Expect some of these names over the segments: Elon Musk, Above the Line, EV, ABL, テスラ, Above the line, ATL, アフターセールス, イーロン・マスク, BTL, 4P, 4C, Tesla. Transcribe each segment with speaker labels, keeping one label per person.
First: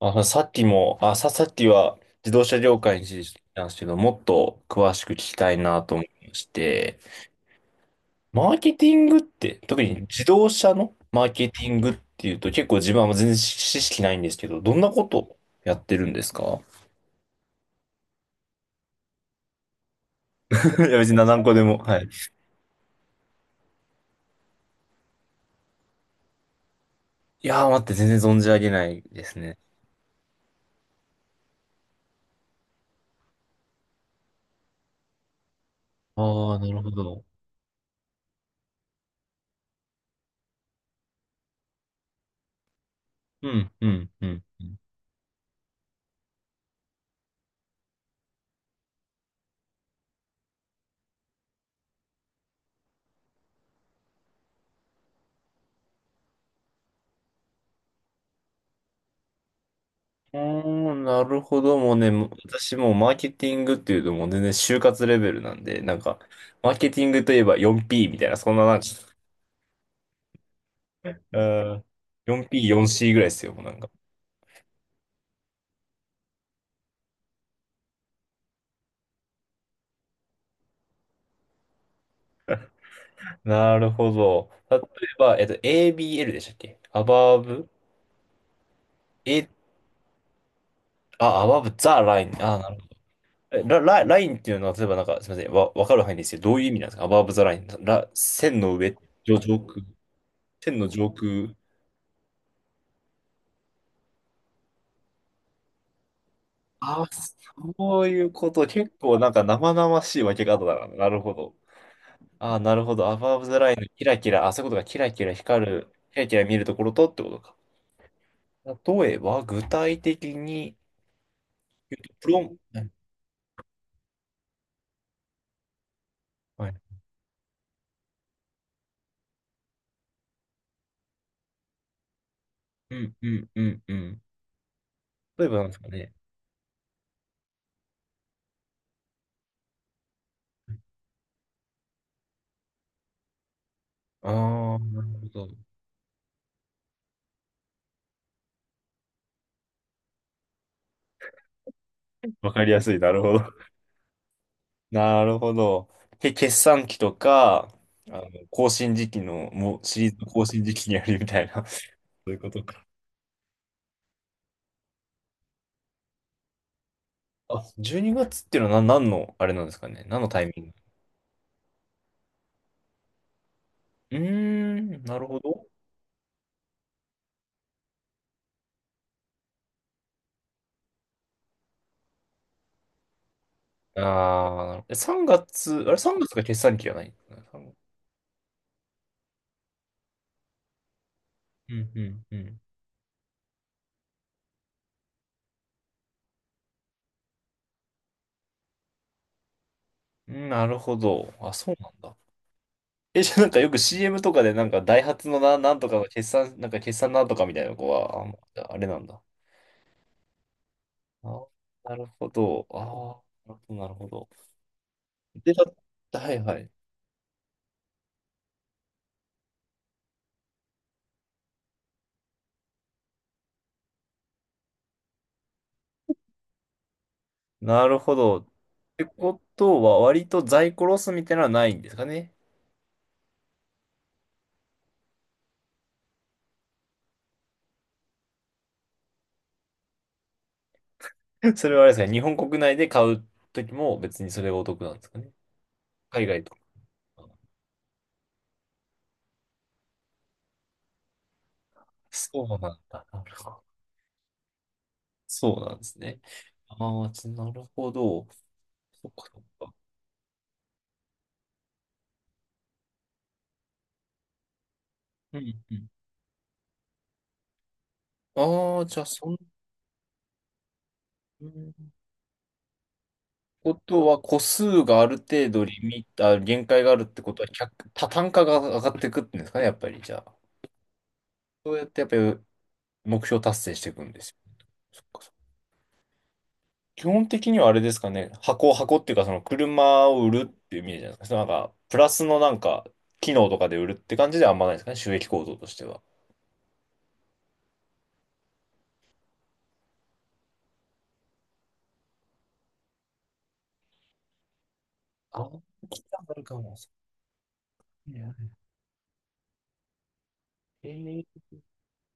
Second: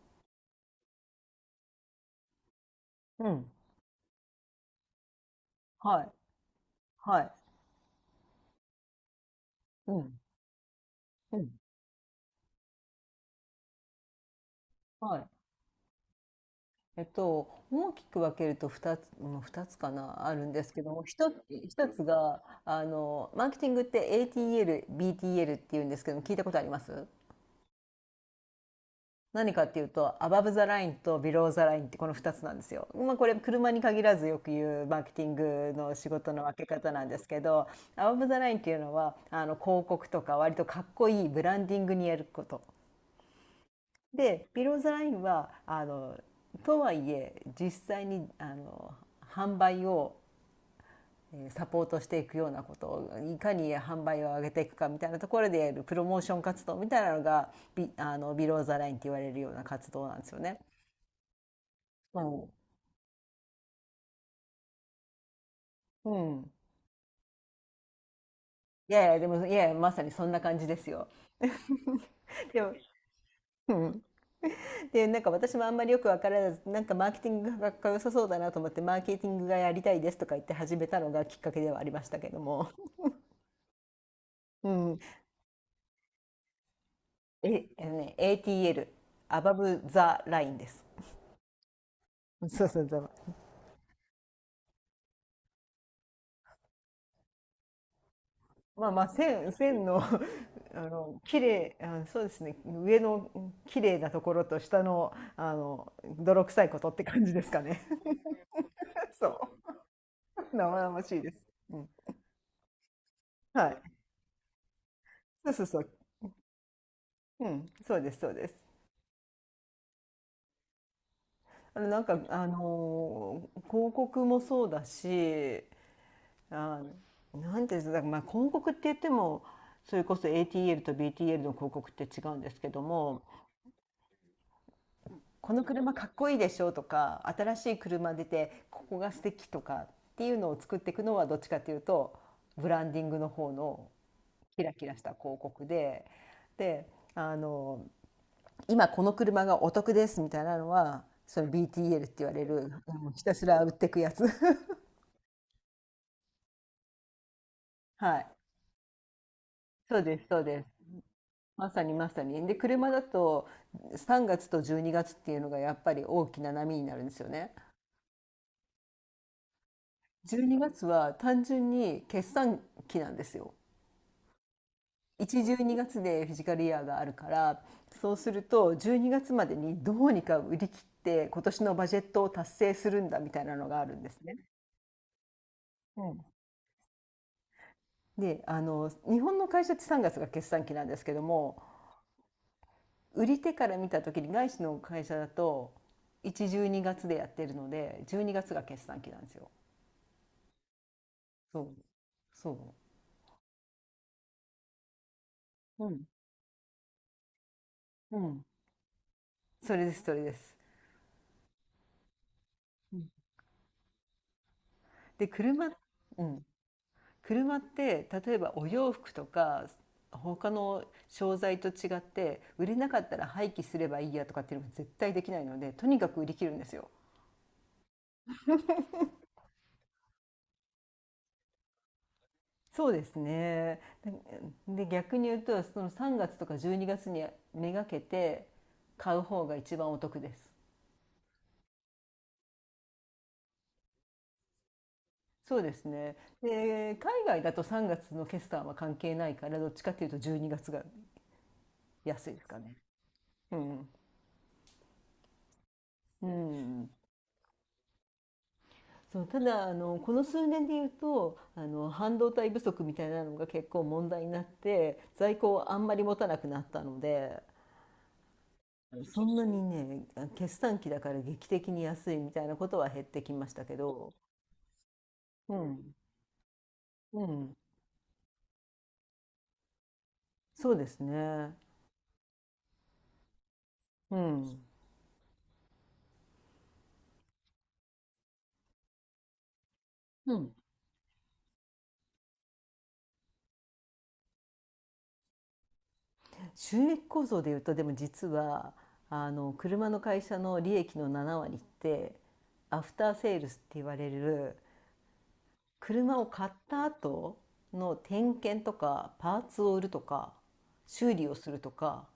Speaker 1: さっきは自動車業界につ
Speaker 2: う
Speaker 1: いて
Speaker 2: ん。
Speaker 1: なんですけど、もっと詳しく聞きたいなと
Speaker 2: は
Speaker 1: 思
Speaker 2: い。
Speaker 1: いまして、
Speaker 2: はい。
Speaker 1: マーケティングって、特
Speaker 2: う
Speaker 1: に
Speaker 2: ん。
Speaker 1: 自動車のマー
Speaker 2: う
Speaker 1: ケ
Speaker 2: ん。
Speaker 1: ティングっていうと、結構自分は全然知識ないんですけど、どんなこ
Speaker 2: はい。
Speaker 1: とやってるんですか？
Speaker 2: 大きく分けると2つ、ふたつかな、あるんですけ
Speaker 1: い
Speaker 2: ど
Speaker 1: や、
Speaker 2: も、
Speaker 1: 別に
Speaker 2: 1
Speaker 1: 何
Speaker 2: つ、
Speaker 1: 個でも。
Speaker 2: 一
Speaker 1: は
Speaker 2: つ
Speaker 1: い。
Speaker 2: が、マーケティングって ATL、BTL って言うんですけども、聞いたことあります？
Speaker 1: いやー、待って、全然存じ上げないです
Speaker 2: 何
Speaker 1: ね。
Speaker 2: かっていうと、アバブザラインとビローザラインってこの2つなんですよ。まあこれ車に限らずよく言うマーケティングの仕事の
Speaker 1: ああ、
Speaker 2: 分け
Speaker 1: なるほ
Speaker 2: 方なんで
Speaker 1: ど。
Speaker 2: すけど、アバブザラインっていうのは、広告とか割とかっこいいブランディングにやること。
Speaker 1: うん、うん、うん。
Speaker 2: でビローズラインはとはいえ実際に販売をサポートしていくようなことをいかに販売を上げていくかみたいなところでやるプロモーション活動みたいなのがビあのビローザラインって言われるような活動なんです
Speaker 1: お
Speaker 2: よね。
Speaker 1: ー、なるほど。もうね、
Speaker 2: う
Speaker 1: もう
Speaker 2: ん、
Speaker 1: 私もうマーケティングっていうともう全然就活レベルなんで、なん
Speaker 2: う
Speaker 1: か、
Speaker 2: ん、
Speaker 1: マーケティングといえば 4P みたいな、そんななんか、
Speaker 2: いやいやでもいやいやまさにそんな感じですよ。
Speaker 1: うん、
Speaker 2: でも、
Speaker 1: 4P、4C ぐらいですよ、もうな
Speaker 2: う
Speaker 1: んか。
Speaker 2: ん、でなんか私もあんまりよく分からずなんかマーケティングがかっこよさそうだなと思ってマーケティングがやりたいですとか言って始めたのがきっかけではありましたけども、
Speaker 1: なるほど。
Speaker 2: う
Speaker 1: 例え
Speaker 2: ん、
Speaker 1: ば、ABL でしたっけ？ Above？
Speaker 2: あのね、ATL、
Speaker 1: え、
Speaker 2: Above the Line です。
Speaker 1: あ、Above the line。あ、
Speaker 2: そ
Speaker 1: な
Speaker 2: う
Speaker 1: る
Speaker 2: そうそう。
Speaker 1: ほど。ラインっていうのは、例えばなんか、すみません、わかる範囲ですけど、どういう意味なんですか？ Above the line。線の
Speaker 2: まあ
Speaker 1: 上、
Speaker 2: まあ
Speaker 1: 上、上空、
Speaker 2: 線の
Speaker 1: 線の上
Speaker 2: 綺
Speaker 1: 空。
Speaker 2: 麗あそうですね、上の綺麗なところと下の泥臭いことっ
Speaker 1: あ
Speaker 2: て
Speaker 1: あ、
Speaker 2: 感じですかね。
Speaker 1: そういうこと。結構
Speaker 2: そ
Speaker 1: なんか生
Speaker 2: う、
Speaker 1: 々しい分け方
Speaker 2: 生
Speaker 1: だな。
Speaker 2: 々
Speaker 1: な
Speaker 2: し
Speaker 1: る
Speaker 2: いで
Speaker 1: ほ
Speaker 2: す、
Speaker 1: ど。
Speaker 2: うん、
Speaker 1: ああ、なるほど。アバブ・ザ・
Speaker 2: は
Speaker 1: ラインの
Speaker 2: い、
Speaker 1: キラキラ、そういうことがキラキラ
Speaker 2: そうそ
Speaker 1: 光
Speaker 2: うそう、
Speaker 1: る、キラキラ見えるところとってこと
Speaker 2: う
Speaker 1: か。
Speaker 2: ん、そうです、そうです、
Speaker 1: 例えば、具体的に言
Speaker 2: なん
Speaker 1: うと、
Speaker 2: か
Speaker 1: プロン、はい。
Speaker 2: 広告もそうだし、
Speaker 1: はい、
Speaker 2: あ、なんていうんですか、まあ広告って言ってもそれこそ ATL と BTL の広告って違うんですけど
Speaker 1: うん、
Speaker 2: も、
Speaker 1: うん、うん、うん。例え
Speaker 2: こ
Speaker 1: ば
Speaker 2: の
Speaker 1: なんですか
Speaker 2: 車かっ
Speaker 1: ね。
Speaker 2: こいいでしょとか新しい車出てここが素敵とかっていうのを作っていくのはどっちかというとブランディングの方のキラ
Speaker 1: ああ、
Speaker 2: キラし
Speaker 1: なる
Speaker 2: た
Speaker 1: ほ
Speaker 2: 広
Speaker 1: ど。
Speaker 2: 告で、であの今この車がお得ですみたいなのはその BTL って言われ
Speaker 1: わ
Speaker 2: る、う
Speaker 1: かりやすい。な
Speaker 2: ん、
Speaker 1: る
Speaker 2: ひ
Speaker 1: ほ
Speaker 2: たす
Speaker 1: ど。
Speaker 2: ら売ってくやつ。
Speaker 1: なるほど。決算期とか、
Speaker 2: はい、
Speaker 1: 更新時期の、もう
Speaker 2: そ
Speaker 1: シ
Speaker 2: う
Speaker 1: リーズ
Speaker 2: です、
Speaker 1: の
Speaker 2: そう
Speaker 1: 更新
Speaker 2: です、
Speaker 1: 時期にやるみたいな。
Speaker 2: まさ
Speaker 1: そ
Speaker 2: にまさ
Speaker 1: ういう
Speaker 2: に。
Speaker 1: こ
Speaker 2: で、
Speaker 1: とか。
Speaker 2: 車だと3月と12月っていうのがやっぱり大きな波になるんですよね。
Speaker 1: あ、12月っていうのは何、の、あれなんですかね。何のタ
Speaker 2: 12
Speaker 1: イミング？
Speaker 2: 月は単純に決算期なんですよ。
Speaker 1: うーん、なるほ
Speaker 2: 1、12
Speaker 1: ど。
Speaker 2: 月でフィジカルイヤーがあるから、そうすると12月までにどうにか売り切って今年のバジェットを達成するんだみたいなのがある
Speaker 1: あ
Speaker 2: んですね。
Speaker 1: あ、なるほど。3月、あれ、
Speaker 2: うん、
Speaker 1: 3月がつが決算期じゃない？さんがつ、
Speaker 2: で、日本の会社って3月がつが決算期なんですけども、
Speaker 1: うん、うん、うん。
Speaker 2: 売り手から見た時に外資の会社だと1、12月でやってるので、12月がつが決算期なんですよ。
Speaker 1: うん、なるほど。あ、
Speaker 2: そ
Speaker 1: そう
Speaker 2: う、
Speaker 1: なんだ。
Speaker 2: そ
Speaker 1: え、じゃあなんかよく CM とかでなんかダイハツのなん
Speaker 2: う。
Speaker 1: と
Speaker 2: う
Speaker 1: かの
Speaker 2: ん、
Speaker 1: 決算、なんか決算なんとかみたいな子
Speaker 2: う
Speaker 1: は、
Speaker 2: ん。
Speaker 1: あ、あれなんだ。
Speaker 2: それです、それです。
Speaker 1: あ、なるほど。
Speaker 2: うん、
Speaker 1: ああ、なるほど。
Speaker 2: で、
Speaker 1: で、
Speaker 2: 車、
Speaker 1: だ、
Speaker 2: う
Speaker 1: はい
Speaker 2: ん。
Speaker 1: はい。
Speaker 2: 車って、例えばお洋服とか、他の商材と違って、売れなかったら廃棄すればいいやとかっていうのが絶対できないので、とにかく売り切るんですよ。
Speaker 1: なるほど。ってことは、割と在庫ロスみたいなのはないんですかね。
Speaker 2: そうですね。で、逆に言うと、その3月とか12月にがつにめがけて買う方が一番お得です。
Speaker 1: それはあれですね、日本国内で買うときも別にそれがお得なんですかね。
Speaker 2: そうですね。
Speaker 1: 海外とか。
Speaker 2: で、海外だと3月の決算は関係ないから、どっちかっていうと12月がつが安いで
Speaker 1: そ
Speaker 2: す
Speaker 1: うな
Speaker 2: か
Speaker 1: ん
Speaker 2: ね。
Speaker 1: だ。なるほ
Speaker 2: う
Speaker 1: ど。
Speaker 2: ん、
Speaker 1: そうなんですね。
Speaker 2: うん、
Speaker 1: ああ、なるほど。そっ
Speaker 2: そう、
Speaker 1: かそ
Speaker 2: た
Speaker 1: っ
Speaker 2: だ
Speaker 1: か。
Speaker 2: この数年で言うと半導体不足みたいなのが結構問題になって在
Speaker 1: う
Speaker 2: 庫
Speaker 1: ん
Speaker 2: を
Speaker 1: う
Speaker 2: あん
Speaker 1: ん。
Speaker 2: まり持たなくなったので、
Speaker 1: ああ、じゃあ、
Speaker 2: そ
Speaker 1: そ
Speaker 2: ん
Speaker 1: ん
Speaker 2: なにね、決算期だから
Speaker 1: う
Speaker 2: 劇的
Speaker 1: ん
Speaker 2: に安いみたいなことは減ってきました
Speaker 1: こ
Speaker 2: け
Speaker 1: と
Speaker 2: ど、
Speaker 1: は、個数がある程
Speaker 2: う
Speaker 1: 度リ
Speaker 2: ん、
Speaker 1: ミッター、限界があるっ
Speaker 2: う
Speaker 1: てことは、
Speaker 2: ん、
Speaker 1: 単価が上がっていくっていうんですかね、やっぱり。じゃあ、
Speaker 2: そうですね、
Speaker 1: そうやってやっぱり目標達成していくん
Speaker 2: う
Speaker 1: ですよ
Speaker 2: ん、
Speaker 1: ね。基本的にはあれですかね、箱っていうか、その車を売
Speaker 2: う
Speaker 1: るっ
Speaker 2: ん、
Speaker 1: ていう意味じゃないですか。そのなんか、プラスのなんか、機能とかで売るって感じではあんまないですかね、収益構造としては。
Speaker 2: 収益構造で言うとでも実は車の会社の利益の7割ってアフターセールスって言われる、
Speaker 1: あ、機
Speaker 2: 車
Speaker 1: 能
Speaker 2: を
Speaker 1: ある
Speaker 2: 買っ
Speaker 1: かも
Speaker 2: た
Speaker 1: し
Speaker 2: 後の
Speaker 1: れな
Speaker 2: 点
Speaker 1: い。
Speaker 2: 検とかパーツを売るとか
Speaker 1: え
Speaker 2: 修
Speaker 1: ー、
Speaker 2: 理をするとか、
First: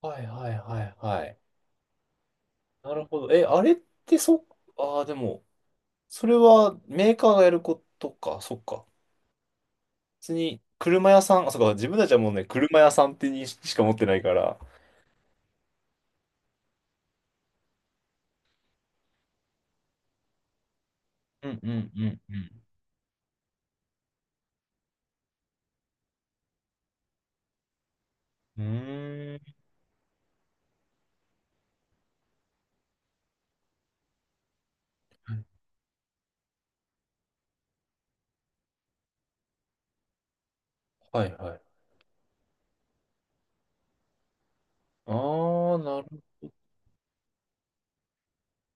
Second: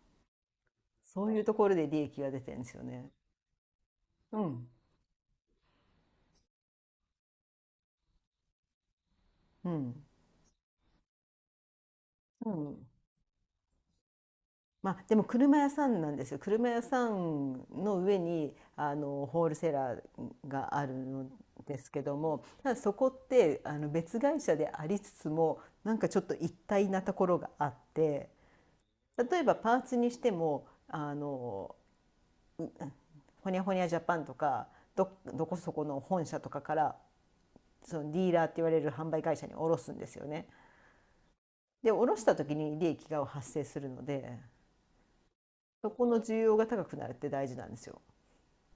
Speaker 1: はいはいはいは
Speaker 2: そう
Speaker 1: い。
Speaker 2: いうところで利益が出てるんですよ
Speaker 1: なる
Speaker 2: ね。
Speaker 1: ほど。え、あれって
Speaker 2: う
Speaker 1: そ、
Speaker 2: ん、
Speaker 1: ああ、でも、それはメーカーがやることか、そっか。
Speaker 2: うん、
Speaker 1: 別に、車屋さん、あ、そっか、自分たちはもうね、
Speaker 2: う
Speaker 1: 車
Speaker 2: ん、
Speaker 1: 屋さんってにしか持ってないから。
Speaker 2: まあ、でも車屋さんなんですよ、車屋さんの上にホールセラーがあるの
Speaker 1: うんう
Speaker 2: です
Speaker 1: んう
Speaker 2: けど
Speaker 1: ん
Speaker 2: も、ただそこって別会社でありつつもなんかちょっと一体なところがあって、
Speaker 1: うん。
Speaker 2: 例え
Speaker 1: う
Speaker 2: ばパーツにしてもホニャホニャジャパンとか
Speaker 1: ーん。
Speaker 2: どこそこの本社とかから、そのディーラーって言われる販売会社に卸すんですよね。
Speaker 1: はいはい。
Speaker 2: で卸した時に利益が発生するので、
Speaker 1: ああ、
Speaker 2: そこの需要が高くなるって大事なんですよ。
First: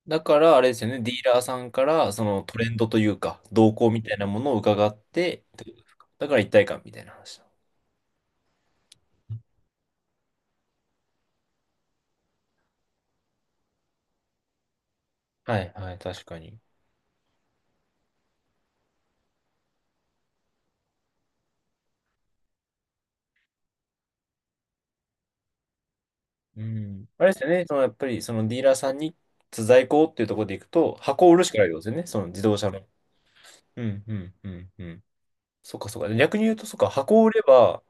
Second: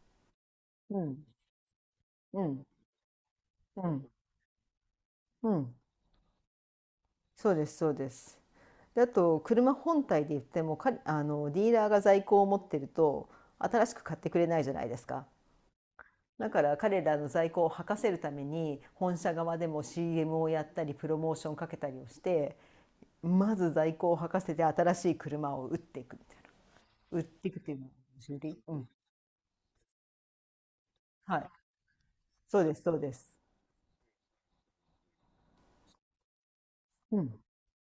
Speaker 1: だから、あれですよ
Speaker 2: う
Speaker 1: ね、ディ
Speaker 2: ん、
Speaker 1: ーラーさんから、そ
Speaker 2: う
Speaker 1: のト
Speaker 2: ん、
Speaker 1: レンドというか、動
Speaker 2: う
Speaker 1: 向み
Speaker 2: ん、
Speaker 1: たいなものを伺って、
Speaker 2: う
Speaker 1: ってこ
Speaker 2: ん、
Speaker 1: とですか？だから一体感みたいな話だ。
Speaker 2: そうです、そうです。であと車本体で言ってもかあのディーラーが在庫を持ってると新しく買ってくれないじゃないですか。
Speaker 1: はいはい、確か
Speaker 2: だ
Speaker 1: に。
Speaker 2: から彼らの在庫を吐かせるために本社側でも CM をやったりプロモーションかけたりをして、まず在庫を履かせて新しい車を売っていくみたいな。
Speaker 1: うん。
Speaker 2: 売
Speaker 1: あ
Speaker 2: っ
Speaker 1: れですよ
Speaker 2: ていくっ
Speaker 1: ね、
Speaker 2: て
Speaker 1: そ
Speaker 2: いう
Speaker 1: の
Speaker 2: の
Speaker 1: や
Speaker 2: は
Speaker 1: っぱり、そ
Speaker 2: 修
Speaker 1: のデ
Speaker 2: 理、
Speaker 1: ィーラー
Speaker 2: うん。
Speaker 1: さんに在庫っていうところでいくと、箱を売
Speaker 2: は
Speaker 1: る
Speaker 2: い。
Speaker 1: しかないってことですよね、その自動
Speaker 2: そう
Speaker 1: 車
Speaker 2: です、
Speaker 1: の。
Speaker 2: そうです。
Speaker 1: うんうんうんうん。そっかそっか。逆に言うと、そっか、
Speaker 2: う
Speaker 1: 箱を売れ
Speaker 2: ん。
Speaker 1: ば、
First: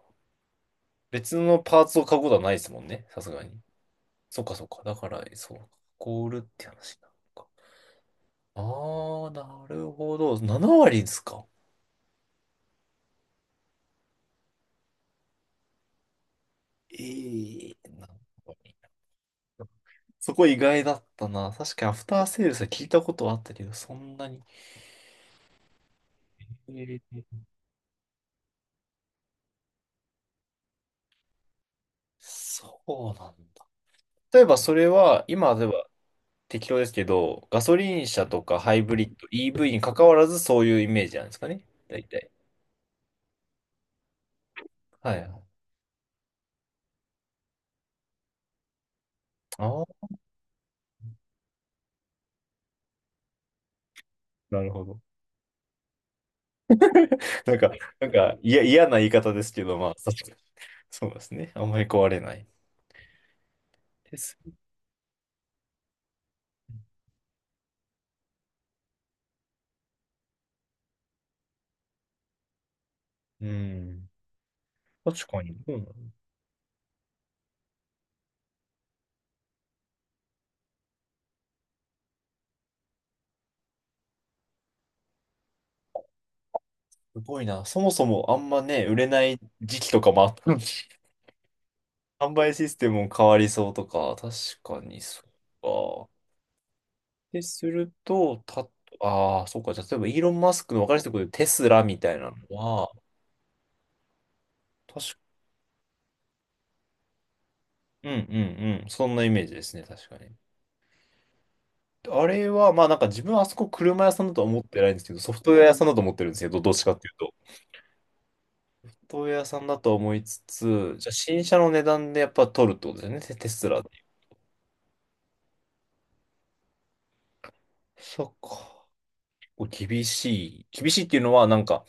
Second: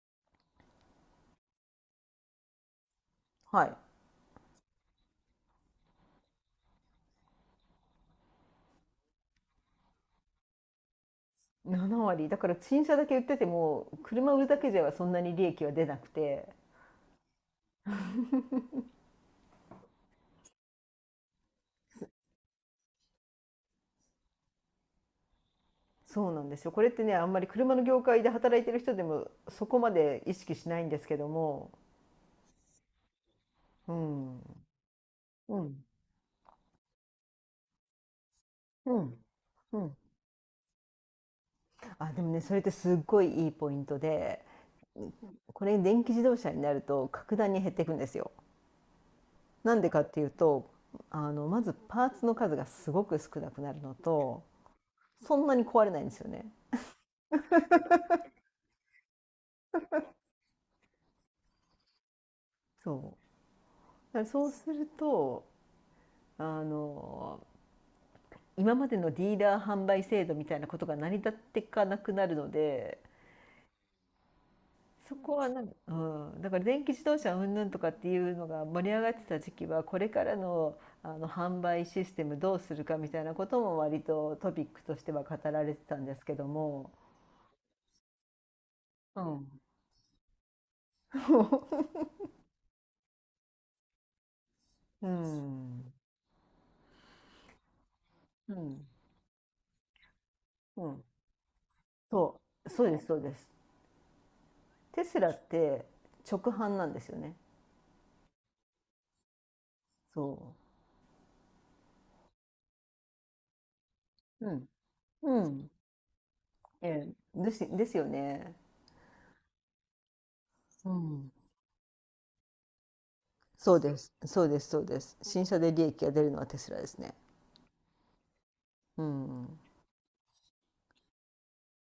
Speaker 1: 別のパーツを買うことはないですもんね、さすがに。
Speaker 2: はい。
Speaker 1: そっかそっか。だから、そう、箱を売るって話なのか。ああ、なるほど。7割ですか。
Speaker 2: 7割。だから新車だけ売ってても、車売るだけではそんなに利益は出なくて、
Speaker 1: ええ、なるほどね。そこ意外だったな。確かにアフターセールスは聞いたことはあったけど、そんなに。
Speaker 2: そうなんですよ。これっ
Speaker 1: え
Speaker 2: てね、あんま
Speaker 1: え、
Speaker 2: り車の業界で働いてる人でもそこまで意識しないんですけども、
Speaker 1: そうなんだ。
Speaker 2: う
Speaker 1: 例
Speaker 2: ん。
Speaker 1: えばそれは、今
Speaker 2: う
Speaker 1: で
Speaker 2: ん。
Speaker 1: は適当ですけど、ガソリン車とかハイ
Speaker 2: う
Speaker 1: ブリッ
Speaker 2: ん。
Speaker 1: ド、EV
Speaker 2: う
Speaker 1: に関
Speaker 2: ん。
Speaker 1: わらずそういうイメージなんですかね。大
Speaker 2: あ、で
Speaker 1: 体。
Speaker 2: もね、それってすっごいいいポイントで、
Speaker 1: はい。
Speaker 2: これ電気自動車になると格段に減っていくんですよ。なん
Speaker 1: あ
Speaker 2: でか
Speaker 1: あ、
Speaker 2: っていうとまずパーツの数がすごく少なくなるのと、
Speaker 1: なるほど。
Speaker 2: そんなに壊れないんですよね。
Speaker 1: なんか、いや、嫌な言い方ですけど、まあ、確かに。そうですね。あんまり壊れない
Speaker 2: そう、
Speaker 1: で
Speaker 2: だから
Speaker 1: す。
Speaker 2: そうするとあの今までのディーラー販売制度みたいなことが成り立っていかなくなるので、
Speaker 1: うん。
Speaker 2: そ
Speaker 1: 確
Speaker 2: こ
Speaker 1: か
Speaker 2: は
Speaker 1: に。
Speaker 2: なん
Speaker 1: う
Speaker 2: か、う
Speaker 1: ん、
Speaker 2: ん、だから電気自動車云々とかっていうのが盛り上がってた時期は、これからの販売システムどうするかみたいなことも割とトピックとしては語られてたんですけども、
Speaker 1: すごいな。そもそもあんまね、売れ
Speaker 2: う
Speaker 1: ない
Speaker 2: ん。
Speaker 1: 時期とかもあったのに、販売システムも変わりそうとか、確かに
Speaker 2: う
Speaker 1: そ
Speaker 2: ん、
Speaker 1: うか。ですると、
Speaker 2: う
Speaker 1: た、
Speaker 2: ん、
Speaker 1: ああ、そうか。じゃあ例えばイーロン・マスクの
Speaker 2: う
Speaker 1: 分かりやす
Speaker 2: ん、
Speaker 1: いところでテスラみたいな
Speaker 2: そ
Speaker 1: の
Speaker 2: う、そ
Speaker 1: は、
Speaker 2: うです、そうです。テ
Speaker 1: 確
Speaker 2: ス
Speaker 1: か、
Speaker 2: ラって直販なんですよね。
Speaker 1: うんうんうん。そんなイメージですね、確かに。
Speaker 2: そ
Speaker 1: あれは、まあなんか自分はあそこ車屋さんだと
Speaker 2: う。
Speaker 1: は
Speaker 2: う
Speaker 1: 思っ
Speaker 2: ん、
Speaker 1: てないんですけど、ソフ
Speaker 2: う
Speaker 1: トウェア
Speaker 2: ん。
Speaker 1: 屋さんだと思ってるんですけど、どっちかっ
Speaker 2: え
Speaker 1: ていうと。
Speaker 2: え、
Speaker 1: ソ
Speaker 2: ですよね。
Speaker 1: フトウェア屋さんだと思いつ
Speaker 2: う
Speaker 1: つ、じゃあ
Speaker 2: ん。
Speaker 1: 新車の値段でやっぱ取るってことですよね、テテス
Speaker 2: そう
Speaker 1: ラって。
Speaker 2: です、そうです、そうです。新車で利益が出るのはテスラですね。
Speaker 1: そっか。
Speaker 2: うん。
Speaker 1: こう厳しい。厳しいっていうのは、なんか、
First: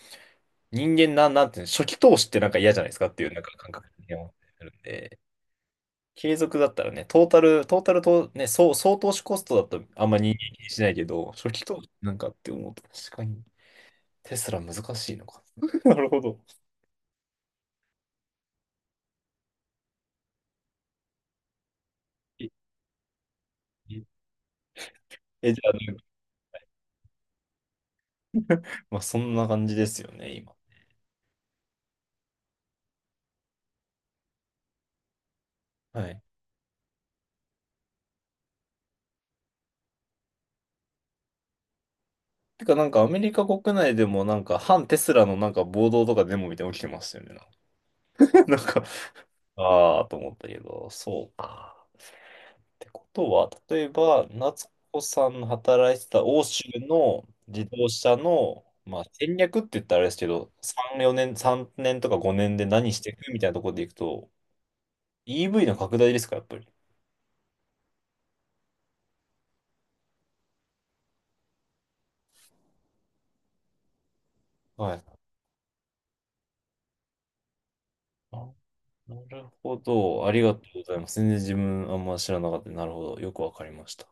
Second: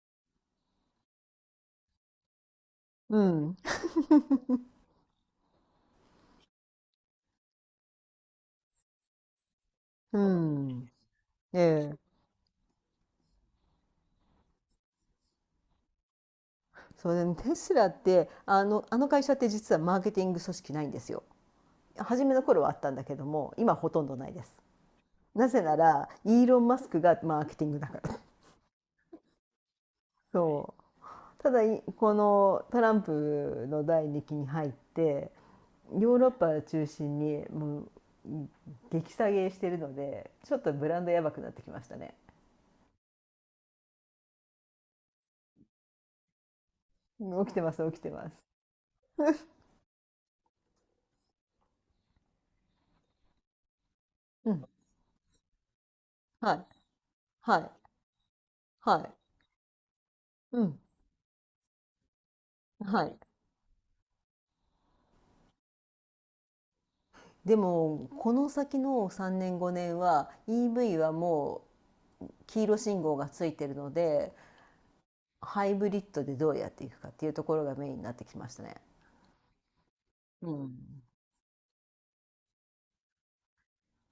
Speaker 1: 人間な、なんていうの、初期投資ってなんか嫌じゃないですかっ
Speaker 2: う
Speaker 1: ていう、なんか
Speaker 2: ん。
Speaker 1: 感覚に思ってるんで、継続だったらね、トータルと、ね、総投資コストだとあんま
Speaker 2: う
Speaker 1: 人間気にしな
Speaker 2: ん。
Speaker 1: いけど、初
Speaker 2: え
Speaker 1: 期投資
Speaker 2: え。
Speaker 1: なんかって思うと、確かに、テスラ難しいのか。なるほど。
Speaker 2: そうでもテスラって、あの会社って実はマーケティング組織ないんですよ。初めの
Speaker 1: え、
Speaker 2: 頃はあったんだけども、今ほ
Speaker 1: え
Speaker 2: とんどないです。な
Speaker 1: え、じ
Speaker 2: ぜ
Speaker 1: ゃ
Speaker 2: なら、
Speaker 1: あ、
Speaker 2: イーロン・マスクがマーケティングだから。
Speaker 1: まあ、そんな感じですよね、今。
Speaker 2: そう。ただこのトランプの第2期に入って
Speaker 1: は
Speaker 2: ヨー
Speaker 1: い。
Speaker 2: ロッパを中心にもう激下げしてるので、ちょっとブランドやばくなってきましたね。
Speaker 1: てか、なんか、アメリカ国内でも、なんか、反テスラのなんか暴動とかデモみたいなの起きてましたよね。なん
Speaker 2: うん、
Speaker 1: か、
Speaker 2: 起きてます、起きてます。
Speaker 1: なんかあーと思ったけど、そうか。ってことは、例えば、
Speaker 2: うん、
Speaker 1: 夏子さんの働いてた欧
Speaker 2: は
Speaker 1: 州
Speaker 2: い、
Speaker 1: の
Speaker 2: は
Speaker 1: 自
Speaker 2: い、
Speaker 1: 動車の、
Speaker 2: は
Speaker 1: まあ、
Speaker 2: い、
Speaker 1: 戦略って言ったらあれですけど、
Speaker 2: うん、
Speaker 1: 3、4年、3年とか5年で何し
Speaker 2: は
Speaker 1: てい
Speaker 2: い。
Speaker 1: くみたいなところでいくと、EV の拡大ですか、やっぱり。
Speaker 2: でもこの先の3年5年は EV はもう黄色信号がついてるので、
Speaker 1: はい。
Speaker 2: ハイブリッドでどうやっていくかっていうところがメインになってきま
Speaker 1: あ
Speaker 2: したね。
Speaker 1: なるほど。あり
Speaker 2: う
Speaker 1: がと
Speaker 2: ん。
Speaker 1: うございます。全然自分あんま知らなかった。なるほど。よくわかりました。